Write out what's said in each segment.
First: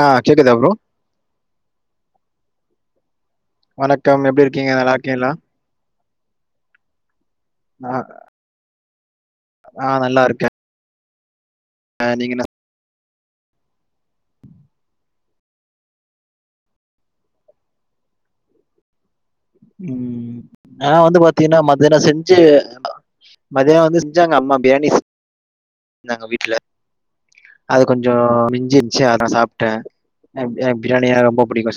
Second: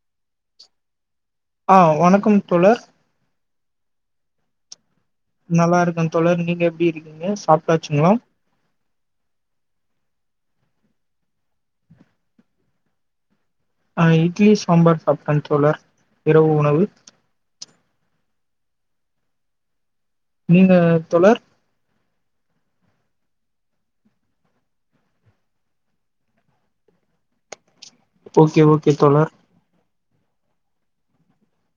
ஆ கேக்குதா ப்ரோ ஆ வணக்கம் தோழர் வணக்கம் எப்படி இருக்கீங்க நல்லா இருக்கீயளா நல்லா இருக்கும் தொடர் நீங்க எப்டி இருக்கீங்க சாப் ஆ ஆ நல்லா இருக்கே ஆ நீங்க என்ன சா ஆ இட்லி சாம்பார் சாப்ட்ட தோழர் இரவு உணவு உம் நீங்க நா வந்து தோழர் பாத்தீங்கன்னா மத்தியானொ செஞ்சு அ மதியோ வந்து செஞ்சாங்க அம்மா பிரியாணி இருந்தாங்க வீட்ல அது கொஞ்சம் ஓகே ஓகே மிஞ்சுச்சு அதா தோழர் சாப்ட்டேன் எப்டியு பிரியாணிய ரொம்ப பிடிக்கும்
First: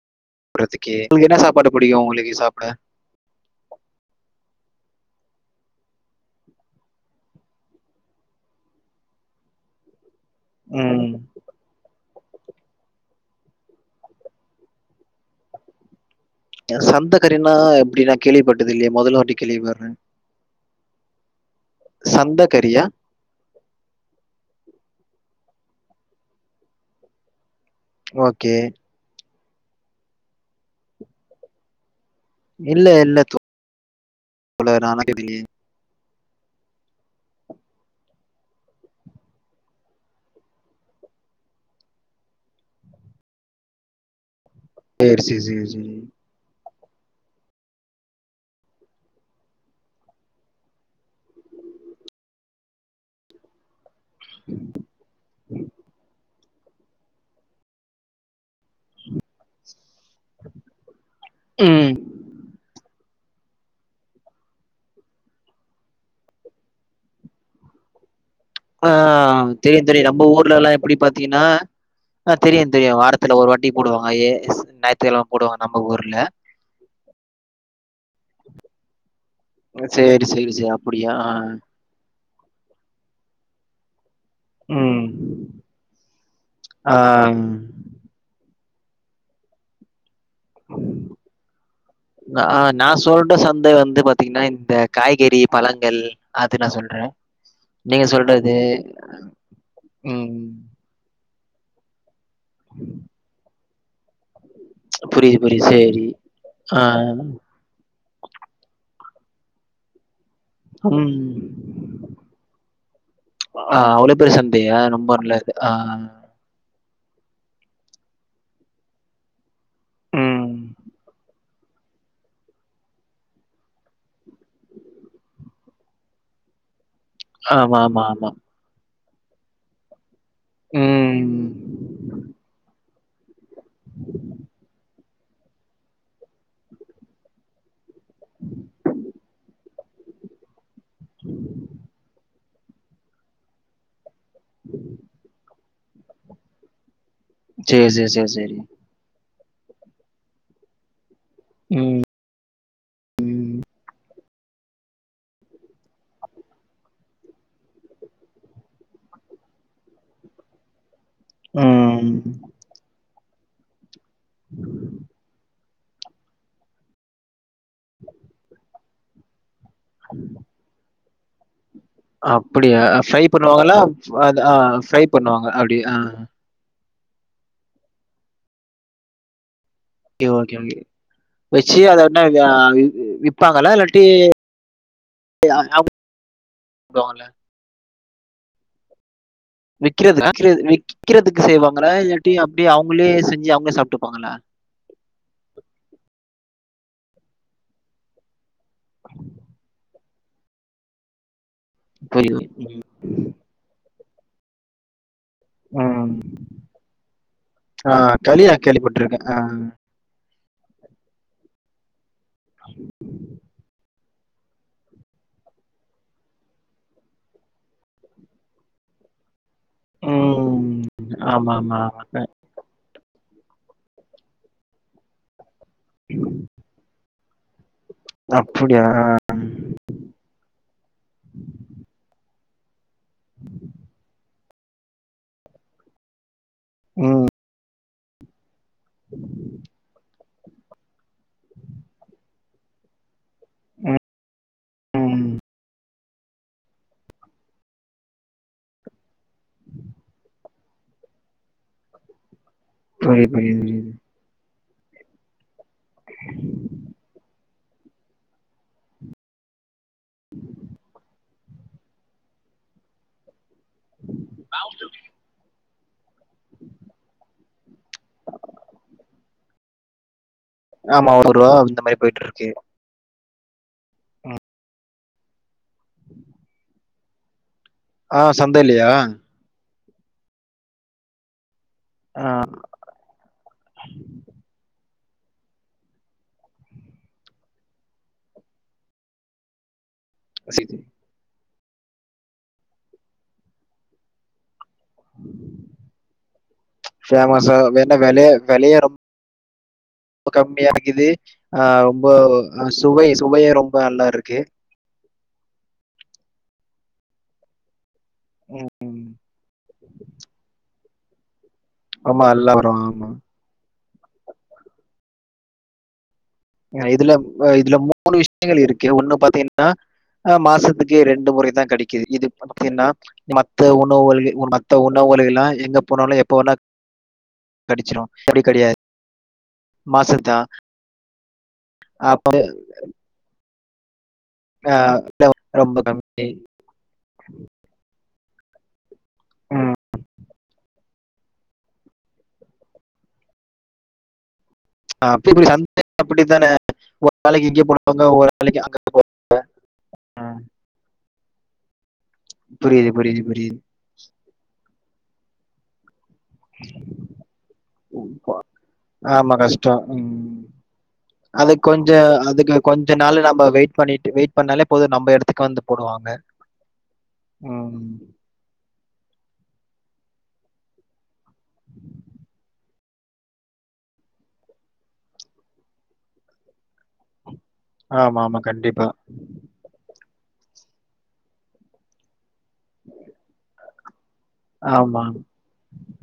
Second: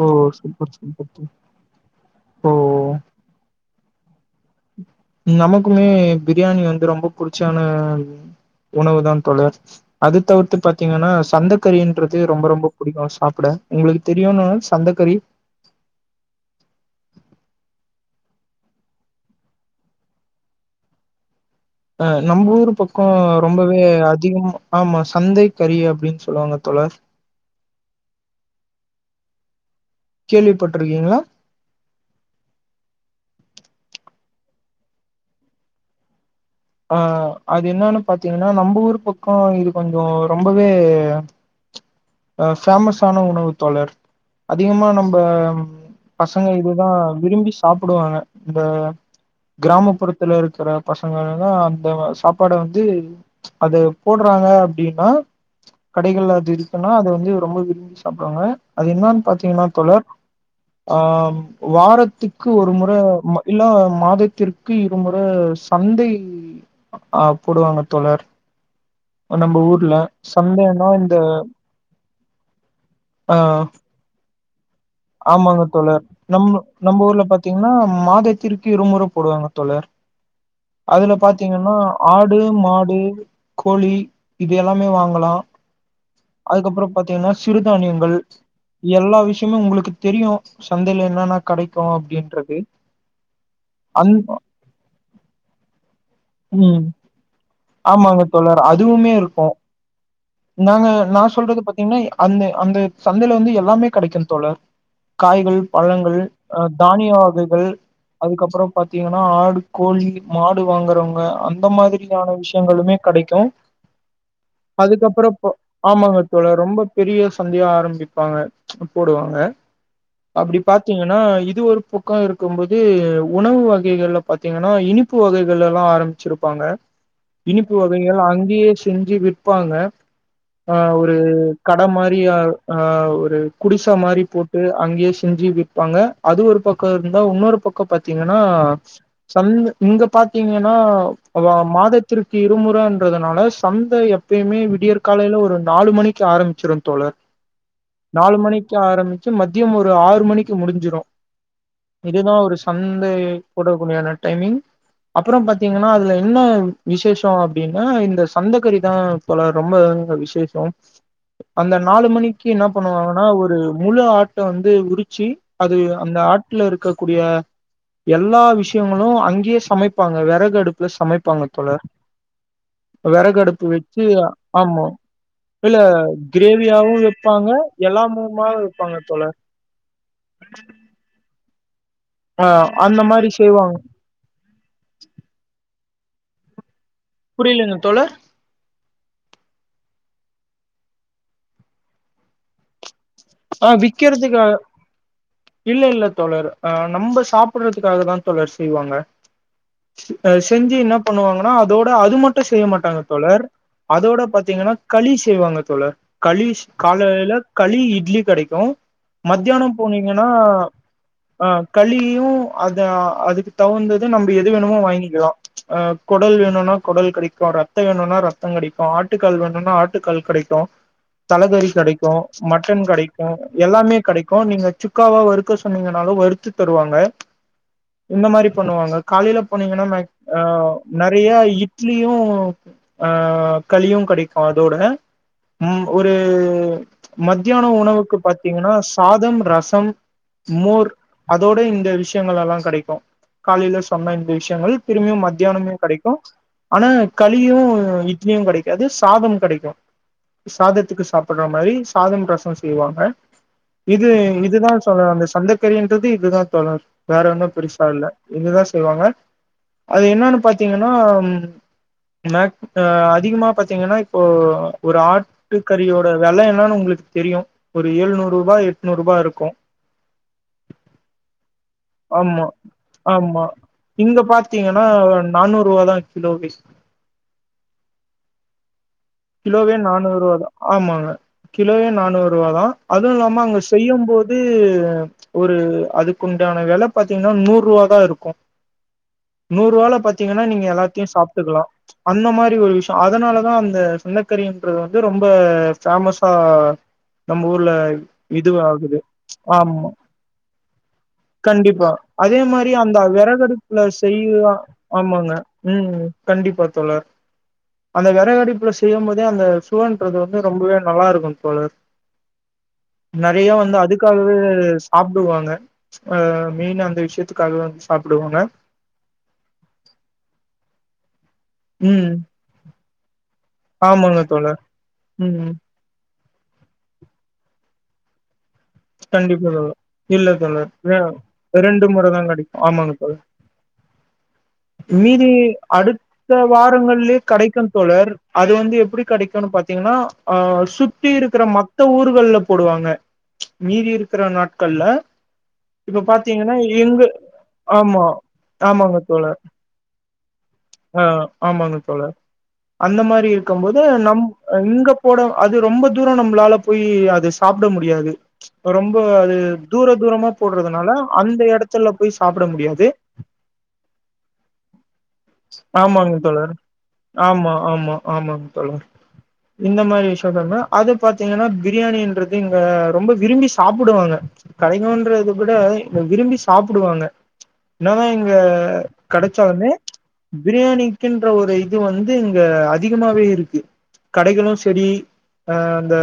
ஓ சூப்பர் சூப்பர் உங்களுக்கு தோழர். என்ன சாப்பாடு பிடிக்கும் உங்களுக்கு ஓ சாப்ட நமக்குமே பிரியாணி வந்து ரொம்ப புிடிச்சான உணவு தா தோவர் அது தவுர் த்து ம். பாத்தீங்கன்னா சந்தக்கறின்றது ரொம்ப ரொம்ப பிடிக்கும் சாப்ட உங்களுக்கு தெரியுமா சந்தக்கறி சந்துகரினா எப்டி நா கேள்விப்பட்டது இல்லையே முதல்ல வாட்டி கேள்விப்படுறேன் ஆ சந்த நம்ம ஊரு கறியா? பக் கொ ரொம்பவே அதிகம் ஆமா சந்தை கறி அப்படின்னு சொல்லுவாங்க தோழர் ஓகே கேள்விப்பட்டிருக்கீங்களா இல்ல இல்ல தோழர் [inaudible] ஆ அது என்னன்னு பாத்தீங்கன்னா நம்ம ஊர் பக்கொ இது கொஞ்சம் ரொம்பவே அ ஃபேமஸான உணவுத் தோழர் அதிகமா நம்ப சரி சரி சரி சரி. பசங்க இதுதான் விரும்பி சாப்டுவாங்க இந்த கிராமப்புறத்துல இருக்கிற பசங்கள் எல்லா அந்த சாப்பாட வந்து அத போடுறாங்க அப்டின்னா கடைகள அது இருக்குன்னா அத வந்து ரொம்ப விரும்பி சாப்டுவாங்க அது என்னன்னு பாத்தீங்கன்னா தோழர் ஆ ம். வாரத்து க்கு ஒரு முற இல்லா மாதத்திற்கு இருமுற சந்தை ம் ஆ போடுவாங்க தோழர் ஆ நம்ம தெரியும் ஊர்ல தெரியும் நம்ம ஊர்ல எல்லாம் சந்தைன்னா எப்டி இந்த பாத்தீங்கன்னா ஆ தெரியும் தெரியும் ஆ வாரத்துல ஒரு வாட்டி போடுவாங்க ஏ ஞாயி ஆமாங்க தோழர் நம் நம்ம ஊர்ல பாத்தீங்கன்னா மாதத்திற்க இருமுற போடுவாங்க ஆ தோழர் சேரி சேரி சே யா அதுல அப்படியா? பாத்தீங்கன்னா ஆடு மாடு கோழி இது எல்லாமே ம். வாங்கலா அதுக்கப்பறோ ஆ. பாத்தீங்கன்னா சிறுதானியங்கள் எல்லா விஷ்யமு உங்ளுக்கு தெரியு சந்தையில என்னென்ன கெடைக்கு நா அப்டின்றது ஆ நா சொல்ற சந்த வந்து அந் பாத்தீங்கன்னா இந்த காய்கறி, பழங்கள் அது நா ம் சொல்றே ஆமாங்க தோழர் அதுவுமே இருக்கோ ம். நாங்க நா சொல்றது பாத்தீங்கன்னா அந்த அந்த சந்தையில வந்து எல்லாமே கிடைக்கோ தோழர் புரியுது, காய்கள், புரியுது. சரி. பழங்கள், அ ஆ. தானியா வகைகள் அதுக்கப்பறோ பாத்தீங்கன்னா ஆடு, கோழி, மாடு வாங்குறவங்க ம். அந்த மாரியான விஷயங்களுமே கெடைக்கோ ஆ அவ்ளோ பெரிய சந்தையா? ரொம்ப அதுக்கப்பறோ போ நல்லது. ஆ ஆமாங்க தோழர் ரொம்ப பெரிய சந்தையா ஆரம்பிப்பாங்க போடுவாங்க ம். அப்டி பாத்தீங்கனா இது ஒரு பு க்கோ இருக்கும்போது உணவு வகைகள்ல பாத்தீங்கனா இனிப்பு வகைகளலா ஆரமிச்சிருப்பாங்க இனிப்பு ஆமா, ஆமா, வகைகள் ஆமா. அங்கியே செஞ்சு விப்பாங்க ஆ ஒரு ம். கடமாரியா ஆ ஒரு குடிசா மாரி போட்டு அங்கியே செஞ்சு வி ப்பாங்க அது ஒரு பக்கோ இருந்தா உன்னொரு பக்கோ பாத்தீங்கனா சந்த இங்க பாத்தீங்கனா அதா மாதத்திற்கு இருமுறன்றதுனால சந்த எப் பயுமே விடியற் காலைல ஒரு நாலு மணிக்கு ஆரமிச்சிரு தோழர் சரி, சரி, சரி, நாலு சரி. மணிக்கு ஆரமி ச்சு மத்யம் ஒரு ஆறு மணிக்கு முடிஞ்சிரு ம். இதுதா ஒரு சந்தை போடக்கூடியன டைமிங் அப்புறோம் பாத்தீங்கனா அதுல என்ன விசேஷோ அப்டின்னா இந்த சந்தக்கறிதா போல ரொம்ப விஷ் ஷேசோ அந்த நாலு ம். மணிக்கு என்ன பண்ணுவாங்கனா ஒரு முழு ஆட்ட வந்து உரிச்சி அது அந்த ஆட்ல இருக்கக்கூடிய எல்லா விஷ் ஷியங்களோ அங்கியே சமைப்பாங்க வெறகு அடுப்புல சமைப்பாங்க தோழர் அப்படியா? வெறகடுப்பு வச்சி ஆமா எப் பண்ணுவாங்க அப்படி இல்ல ஆ. கிரேவியாவு வெப்பாங்க எல்லாமுமாவு வெப்பாங்க தோழர் கே ஓகே ஓகே வச்சி அத என்ன ஆ இதா அந்த மாரி விப்பாங்களா செய்வாங்க இல்லாட்டி இதெல்லாம் உடுவாங்ள புரிலங்க தோழர் விக்கிறது விக்கிறது விக்கிறதுக்கு செய்வாங்களா இல்லாட்டி அப்டியே அவுங்களே செஞ் ஆ விக்கறதுக்கா இல்ல இல்ல தோழர் ஆ நம்ம சாப்றதுக்காகதா தோழர் செய்வாங்க அது செஞ்சி என்ன பண்ணுவாங்கனா அதோட அது மட்டு புரியுது. செய்ய மாட்டாங்க தோழர் அதோட பாத்தீங்கனா களி செய்வாங்க தோழர் ம். களிஸ் காலைல களி ஆ இட்லி களியா கெடைக்கு கேள்விப்பட்டுருக்கேன். ஆ. மத்யானோ போனீங்கனா ஆ களியு அதா அதுக்கு தவுந்த து நம்ம எது வேணுமோ வாங்கிக்கிலா ஆ கொடல் வேணுனா கொடல் கெடைக்கு ரெத்தோ வேணுனா ரெத்தோ கெடைக்கு ஆட்டுக்கால் வேணுனா ஆ ட்டுக்கால் கெடைக்கு ம். ஆமா, தலகறி ஆமா, கெடைக்கு ஆமா. மட்டன் கெடை க்கு எல்லாமே கெடைக்கு நீங்க சுக்காவா வறுக்க சொன்னீங்கனாலு வறுத்து தருவாங்க இந்த மாரி அப்படியா? பண்ணுவாங்க காலைல போனீங்கனா மேக் ஆ நெறையா இட்லியு ஆ களியு கெடைக்கு அதோட ம் ஒரு ம் மத்யானோ உணவுக்கு பாத்தீங்கனா சாதம் ரசம் மோர் அதோட இந்த விஷியங்களலா கெடைக்கு காலைல ம். சொன்ன இந்த விஷ்யங்கள் திருமியு ம். மத்யானமு கெடைக்கு ஆனா களியு இட்லியு கெடைக்காது சாதம் கெடைக்கு சாதத்துக்கு சாப்புற மாரி சாதம் ரசோ செய்வாங் க புரியுது, புரியுது, புரியுது. இது இதுதான் சொல்ல வந்த சந்த கறின்றது இதுதான் தோழர் வேற ஒன்னு பெருசா இல்ல இதுதா செய்வாங்க அது என்னனு பாத்தீங்கனா ம் மத் அ அதிகுமா பாத் தீங்கனா இப்போ ஒரு ஆட்டு கறியோட வெல என்னனு உங்ளுக்கு தெரியு ஒரு எழுநூருபா எட்நூருபா இருக்கு ஆமா ஒரு ரூவா அந்த மாரி ஆமா போயிட்டுருக்கு. ஆமா இங்க பாத்தீங்கன்னா நானூறு ரூவா தா கிலோவே ஆ சந்தையிலேயா கிலோவே நானூறு ரூவ தா ஆமாங்க கிலோவே நானூறு ரூப தா அது இல்லாம அங்க செய்யும்போது ஒரு அதுக்குண்டான வெல பாத்தீங்கன்னா நூறு ரூவ தா இருக்கு நூறு ரூவால பாத்தி பாத்திங்கன்னா நீங்க சரி. எல்லாத்தையு சாப்பிட்டுக்கலா அந்த மாரி ஒரு விஷியோ அதனாலதா அந்த சந்தக்கறிங்குரது வந்து இது ரொம்ப பேஃஸா நம்ம ஃபேமஸா ஊர்ல என்ன விலை இது விலையா ரொம்ப ஆகுது ஆமா கம்மியாக்குது ஆ கண்டிப்பா ரொம்ப அதே மாரி அஹ் அந்த சுவை சுவையே ரொம்ப வெறகடுப்புல நல்லா இருக்கு. செய்வா ஆமாங்க ம் கண்டிப்பா தோழர் அந்த வெரகடுப்புல செ ம் செய்யும்போதே அந்த சுவன்றது வந்து ரொம்பவே நல்லா இருக்கு தோழர் ஆமா எல்லா வருவாங்க ப்ரோ நறையா வந்து அதுக்காகவே சாப்பிடுவாங்க ஆ இதுல இதுல மூணு விஷயங்கள் இருக்கு ஒன்னு பாத்தீங்கன்னா மாசத்துக்கே ரெண்டு முறைதா கடைக்குது ம் இது பாத்தின்னா மத்த ஆமாங்க உணவுகள்கு ஒரு தோழர் மத்த உணவுகள்கு எல்லா ம் எங்க போனாலு எப் போனா கடிச்சிரு அப்படி கெடையாது கண்டிப்பா தோழர் மாசம் இல்ல தான். தோழர் ஆ ரெண்டு முறை தா அப்ப கெடைக்கு ஆமாங்க தோழர் அ மீதி ரொம்ப கம்மி. அடுத்த வாரங்களிலயே கடைக்கு தோழர் அது வந்து எப்படி கடைக்கும்னு ம் பாத்தீங்கன்னா ஆ சுத்தி சுத்தி இருக்கிற மத்த ஊர்கள்ல போடுவாங்க மீதி இருக்கிற நாட்க கள்ள அப்டி இப்டி சந்தை இப்ப அப்டித்தானே. பாத்தீங்கன்னா எங்கு ஒரு நாளைக்கு இங்க போடுவாங்க, ஆமா ஒரு நாளைக்கு அங்க ஆமாங்க தோழர் ஆ ஆமாங்க தோழர் புரியுது, அந்த புரியுது, மாரி புரியுது. இருக்கும் போது து நம் இங்க போட அது ரொம்ப தூரோ நம்மளால போய் அது சாப்பிட முடியாது ரொம்ப ஆமா அது கஷ்டம். தூர தூரமா ம். போடுறதுனால அந்த அதுக்கு எடத்துல கொஞ்சம் போய் சாப்பிட அதுக்கு முடியாது கொஞ்ச நாள் நம்ம வெயிட் பண்ணிட்டு வெயிட் பண்ணாலே போது நம்ம எடுத்து ஆமாங்க தோழர் ஆமா ம். ஆமா ஆமாங்க தோழர் இந்த மாரி விஷயங்கன்னா அது பாத்தீங்கன்னா பிரியாணன்றது இங்க ரொம்ப விரும்பி சாப்பிடுவாங்க கடைங்கனுன்றத விட இங்க விரும்பி சாப்பிடுவாங்க என்னதா ஆமா, இங்க ஆமா. கண்டிப்பா. கடை தோழனே பிரியாணிக்குன்ற ஒரு இது வந்து இங்க அதிகமாவே இருக்கு கடைகளு சரி ஆமா. அ அந்த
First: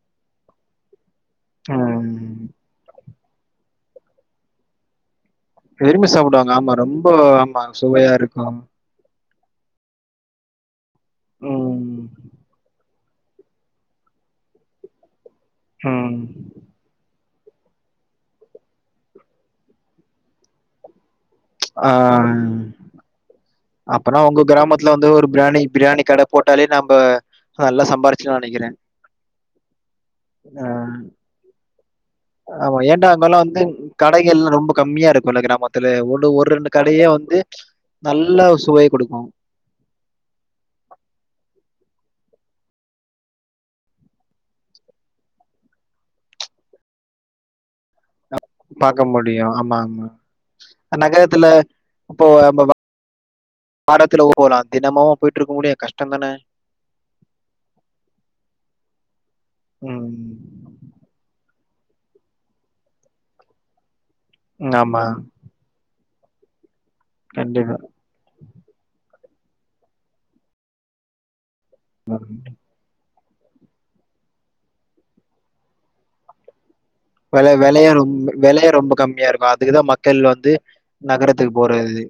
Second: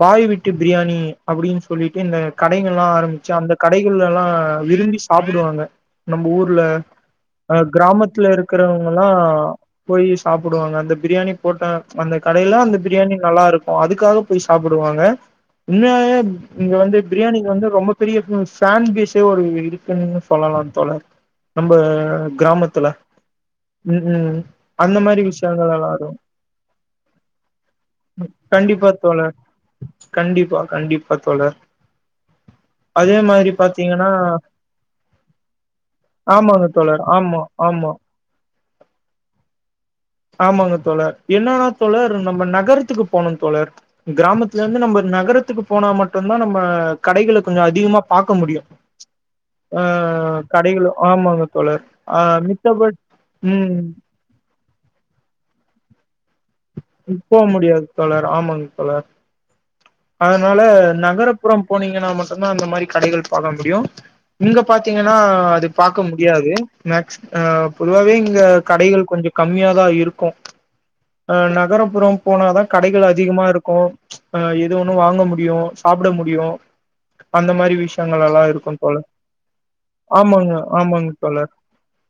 பாய் வீட்டு பிரியாணி அப்படின்னு சொல்லிட்டு இந்த ம். கடைகள் எல்லா ஆரம்பிச்சு அந்த கடைகள் எல்லா விரும்பி சாப்பிடுவாங்க விரும்பி சாப்பிடுவாங்க ஆமா ரொம்ப ஆமா சுவையா இருக்கு இருக்கிறவங்க எல்லா போய் சாப்பிடுவாங்க அந்த பிரியாணி போட்டா ம். அந்த கடையில அந்த பிரியாணி நல்லா இருக்கு அதுக்காக போய் சாப்பிடுவாங்க இன்னவரைய ம். இங்க வந்து பிரியாணிக்கு வந்து ரொம்ப பெரிய ஃபேன் பேஸே ஒரு இருக்குன்னு சொல்லலா தோழர் நம்ப ஆ. கிராமத்துல ம் அப்பனா ம் உங்க கிராமத்துல அந்த வந்து மாரி ஒரு பிரியாணி விஷயங்கள் எல்லா பிரியாணி இருக்கு கடை போட்டாலே நம்ப நல்லா சம்பாரிச்சுடலாம்னு நெனைக்கிறேன். கண்டிப்பா தோழர் கண்டிப்பா அ கண்டிப்பா தோழர் ஆமா ஏனா அதே அங்கல்லா மாரி வந்து பாத்தீங்கன்னா கடைகள்ல்லா ரொம்ப கம்மியா இருக்கு இல்லையா கிராமத்துல ஒ ஒரு ஆமாங்க ரெண்டு தோழர் கடையே வந்து ஆமா ஆமா நல்ல சுவை குடுக்கு ஆமாங்க தோழர் என்னன்னா தோழர் நம்ம நகரத்துக்கு போனு தோழர் கிராமத்துலந்து நம்ம நகரத்துக்கு போனா மட்டுதா நம்ம கடைகள கொஞ்ச அதிகமா பாக்க முடியு பாக்க முடியும். ஆமா, ஆ ஆமா. கடைகளு ஆமாங்க நகரத்துல தோழர் ஆ மித்தபடி ம் த்துல போலா தினமாவா போயிட்ருக்க முடியு கஷ்டோ தான போ முடியாது தோழர் ஆமாங்க தோழர் அதனால ம் நகர்புறம் போனீங்கன்னா மட்டுதா அந்த மாரி கடைகள் பாக்க முடியு இங்க ஆமா பாத்தீங்கன்னா அது பாக்க முடியாது மேக்ஸி கண்டிப்பா பொதுவாவே இங்க கடைகள் கொஞ்ச கம்மியா தா இருக்கு அ நகரபுறோ போன தா கடைகள் அதிகமா இருக்கு அ எது ஒண்ணு வாங்க முடியு சாப்ட முடியு அந்த விலை மாரி விலைய விஷயங்கள் ரொம்ப எல்லா விலைய இருக்கும் ரொம்ப தோழர் கம்மியா இருக்கும் அதுக்குதான் மக்கள் வந்து ஆமாங்க ஆமாங்க தோழர் நகரத்துக்கு போறது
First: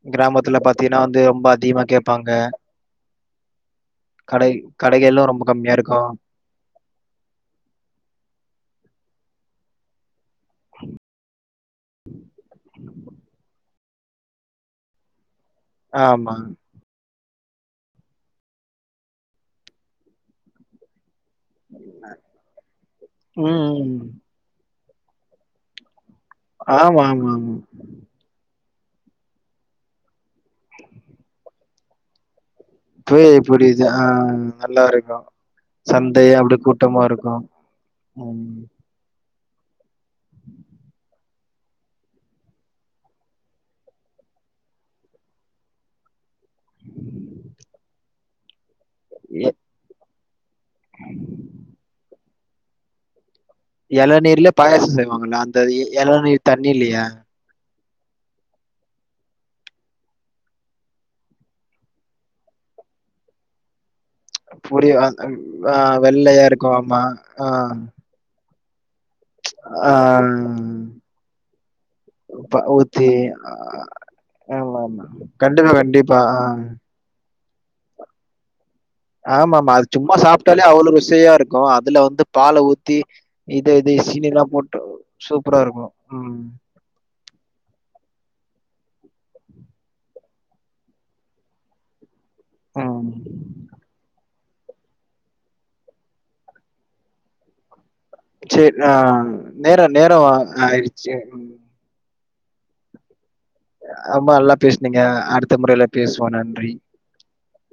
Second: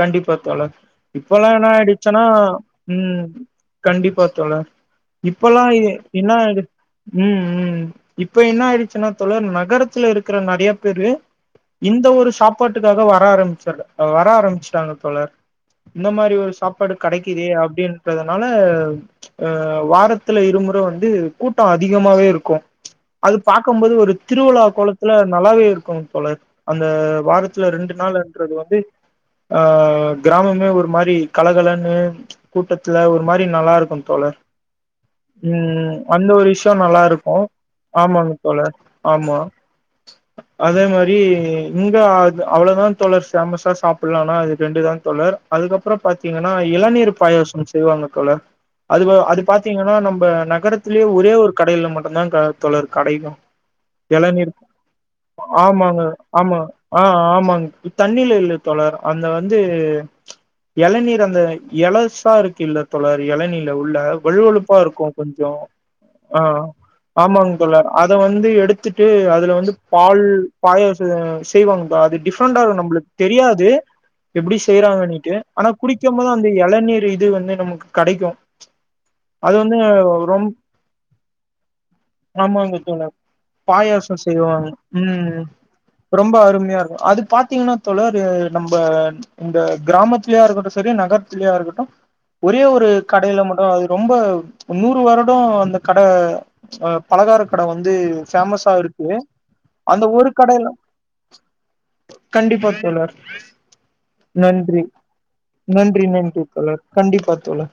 கண்டிப்பா கிராமத்துல தோழ பாத்தீங்கன்னா வந்து ரொம்ப இப்பல்லா என்ன அதிகமா ஆயிடுச்சன்னா கேட்பாங்க ம் கண்டிப்பா கடை தோழர் கடைகளும் ரொம்ப இப்பல்லா கம்மியா இருக்கும் என்னா ஆய்டு ம் ம் இப்ப என்ன ஆயிடுச்சுன்னா தோழர் நகரத்துல இருக் இருக்கற நெறைய பேரு இந்த ஒரு சாப்பாட்டுக்காக வர ஆரம்பிச்சர வர ஆரம்பிச்சட்டாங்க தோழர் இந்த மாரி ஆமா ஒரு சா ப்பாடு கெடைக்கிதே அப்டின்றதுனால அ வாரத்துல இருமுற வந்து கூட்டோ அதிகமாவே இருக்கு அது ம் பாக்கபோது ஒரு திருவிழா கோலத்துல நல்லாவே இருக்கு தோழர் அந்த ஆமா ஆமா ஆமா வாரத்துல ரெண்டு நாள் அது வந்து ஆ கிராமமே ஒரு மாரி கலகலன்னு கூட்டத்துல ஒரு புரியுது மாரி நல்லா புரியுது இருக்கு ஆ தோழர் நல்லா இருக்கும் ம் சந்தை அந்த ஒரு அப்படி விஷ்யோ கூட்டமா நல்லா இருக்கு இருக்கும் ஆமாங்க ம். தோழர் ஆமா அதே மாரி இங்க அது அவ்ளோதா தோழர் ஃபேமஸா சாப்பல்லா அனா அது ரெண்டு தா தோழர் அதுக்கப்றோ பாத்தீங்கன்னா இளநீர் பாயசம் செய்வாங்க தோழர் அது பாத்தீங்கன்னா நம்ம நகரத் லே ஒரே ஒரு கடையில மட்டுதா தோழர் கடைக்கு இளநீர்ல எளநீர்க்கு பாயாசம் செய்வாங்கல்ல அந்த ஆமாங்க இளநீர் ஆமாங்க தண்ணி இல்லையா ஆ ஆமாங்க தண்ணில இல்ல தோழர் அந்த வந்து எளநீர் அந்த எலசா இருக்கு இல்ல தோழர் எளநீல உள்ள வழுவழுப்பா புரியு இருக்கு அ கொஞ்சோ ஆ ஆ வெள்ளையா இருக்கு ஆமா ஆ ஆமாங் தோழர் அத வந்து எடுத்துட்டு அதுல வந்து ஆ பால் பாயாசோ செய்வாங்க பா ப டிஃப்ரெண்டா எது ஊத்தி நம்மளுக்கு தெரியாது ஆஹ் எப்டி ஆமா ஆமா செய்யறாங்கண்ணிட்டு ஆனா கண்டிப்பா குடிக்க கண்டிப்பா போது ஆ அந்த எளநீர் இது வந்து நமக்கு கெடைக்கு ஆமா ஆமா அது சும்மா ரொம் சாப்ட்டாலே அவ்ளோ ருசியா இருக்கு அதுல வந்து பால ஆமாங்க ஊத்தி தோழர் இது இது பாயாசோ சீனிலா செய்வாங்க போட்டு ம் சூப்பரா இருக்கு ரொம்ப ம் அருமையா இருக்கு அதுக்கு பாத்திங்கன்னா தோழர் நம்ம இந்த கிராமத்திலயா இருக்கட்டு சரி நகரத்திலயா இருக்கட்டு ஒரே ஒரு ம் கடைல மட்டு அது ரொம்ப நூறு வரு அந்த கட பலகார கட வந்து சேரி ஆ சமஸாருக்கு நேர அந்த நேர ஒரு கடைல ஆயிடுச்சு ம் கண்டிப்பா தோழர் ரொம்ப நல்லா நன்றி பேசுனீங்க அடுத்த முறையில நன்றி பேசுவோ நன்றி தோழர் கண்டிப்பா தோழர்